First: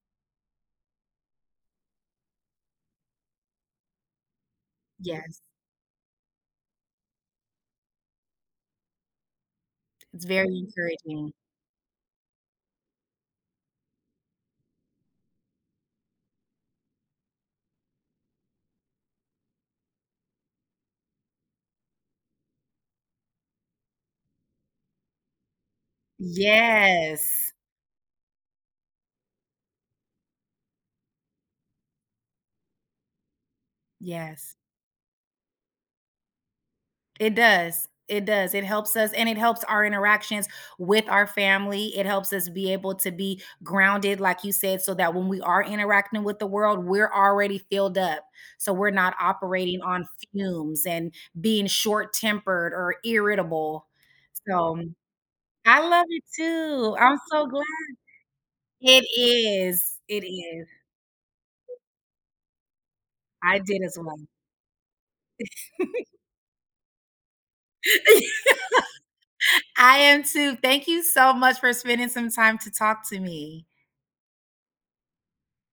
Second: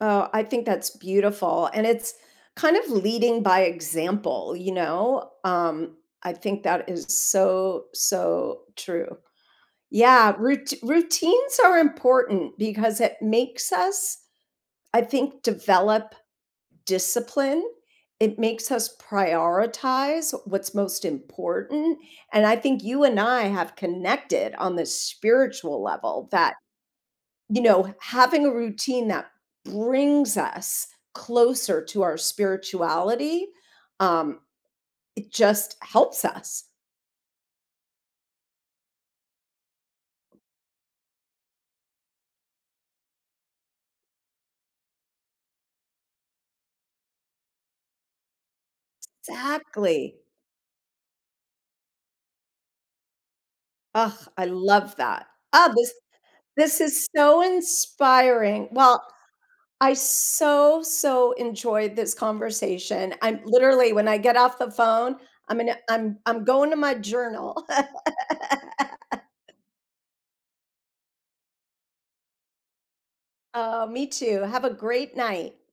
Oh, I think that's beautiful, and it's kind of leading by example, you know, Yes. um, I think that is so, so true. It's Yeah, very rout encouraging. routines are important because it makes us, I think, develop discipline. It makes us prioritize what's most important, and I think you and I have connected on the spiritual level that, Yes. you know, having a routine that brings us closer to our spirituality, um, Yes. it just helps us. It does. It does, it helps us and it helps our interactions with our family. It helps us be able to be grounded, like you said, so that when we are interacting with the world, we're already filled up, so we're not operating on Exactly. fumes and being short-tempered or irritable. Ugh, I So love that. Oh, I this love it this too, is I'm so so glad. inspiring. It Well, I is, it is. so, so enjoyed this conversation. I'm I did literally, as when I well. get off the phone, I'm gonna I'm I'm going to my journal. I am too, thank you so much for spending some time to talk to me. Oh, me too. Have a great night.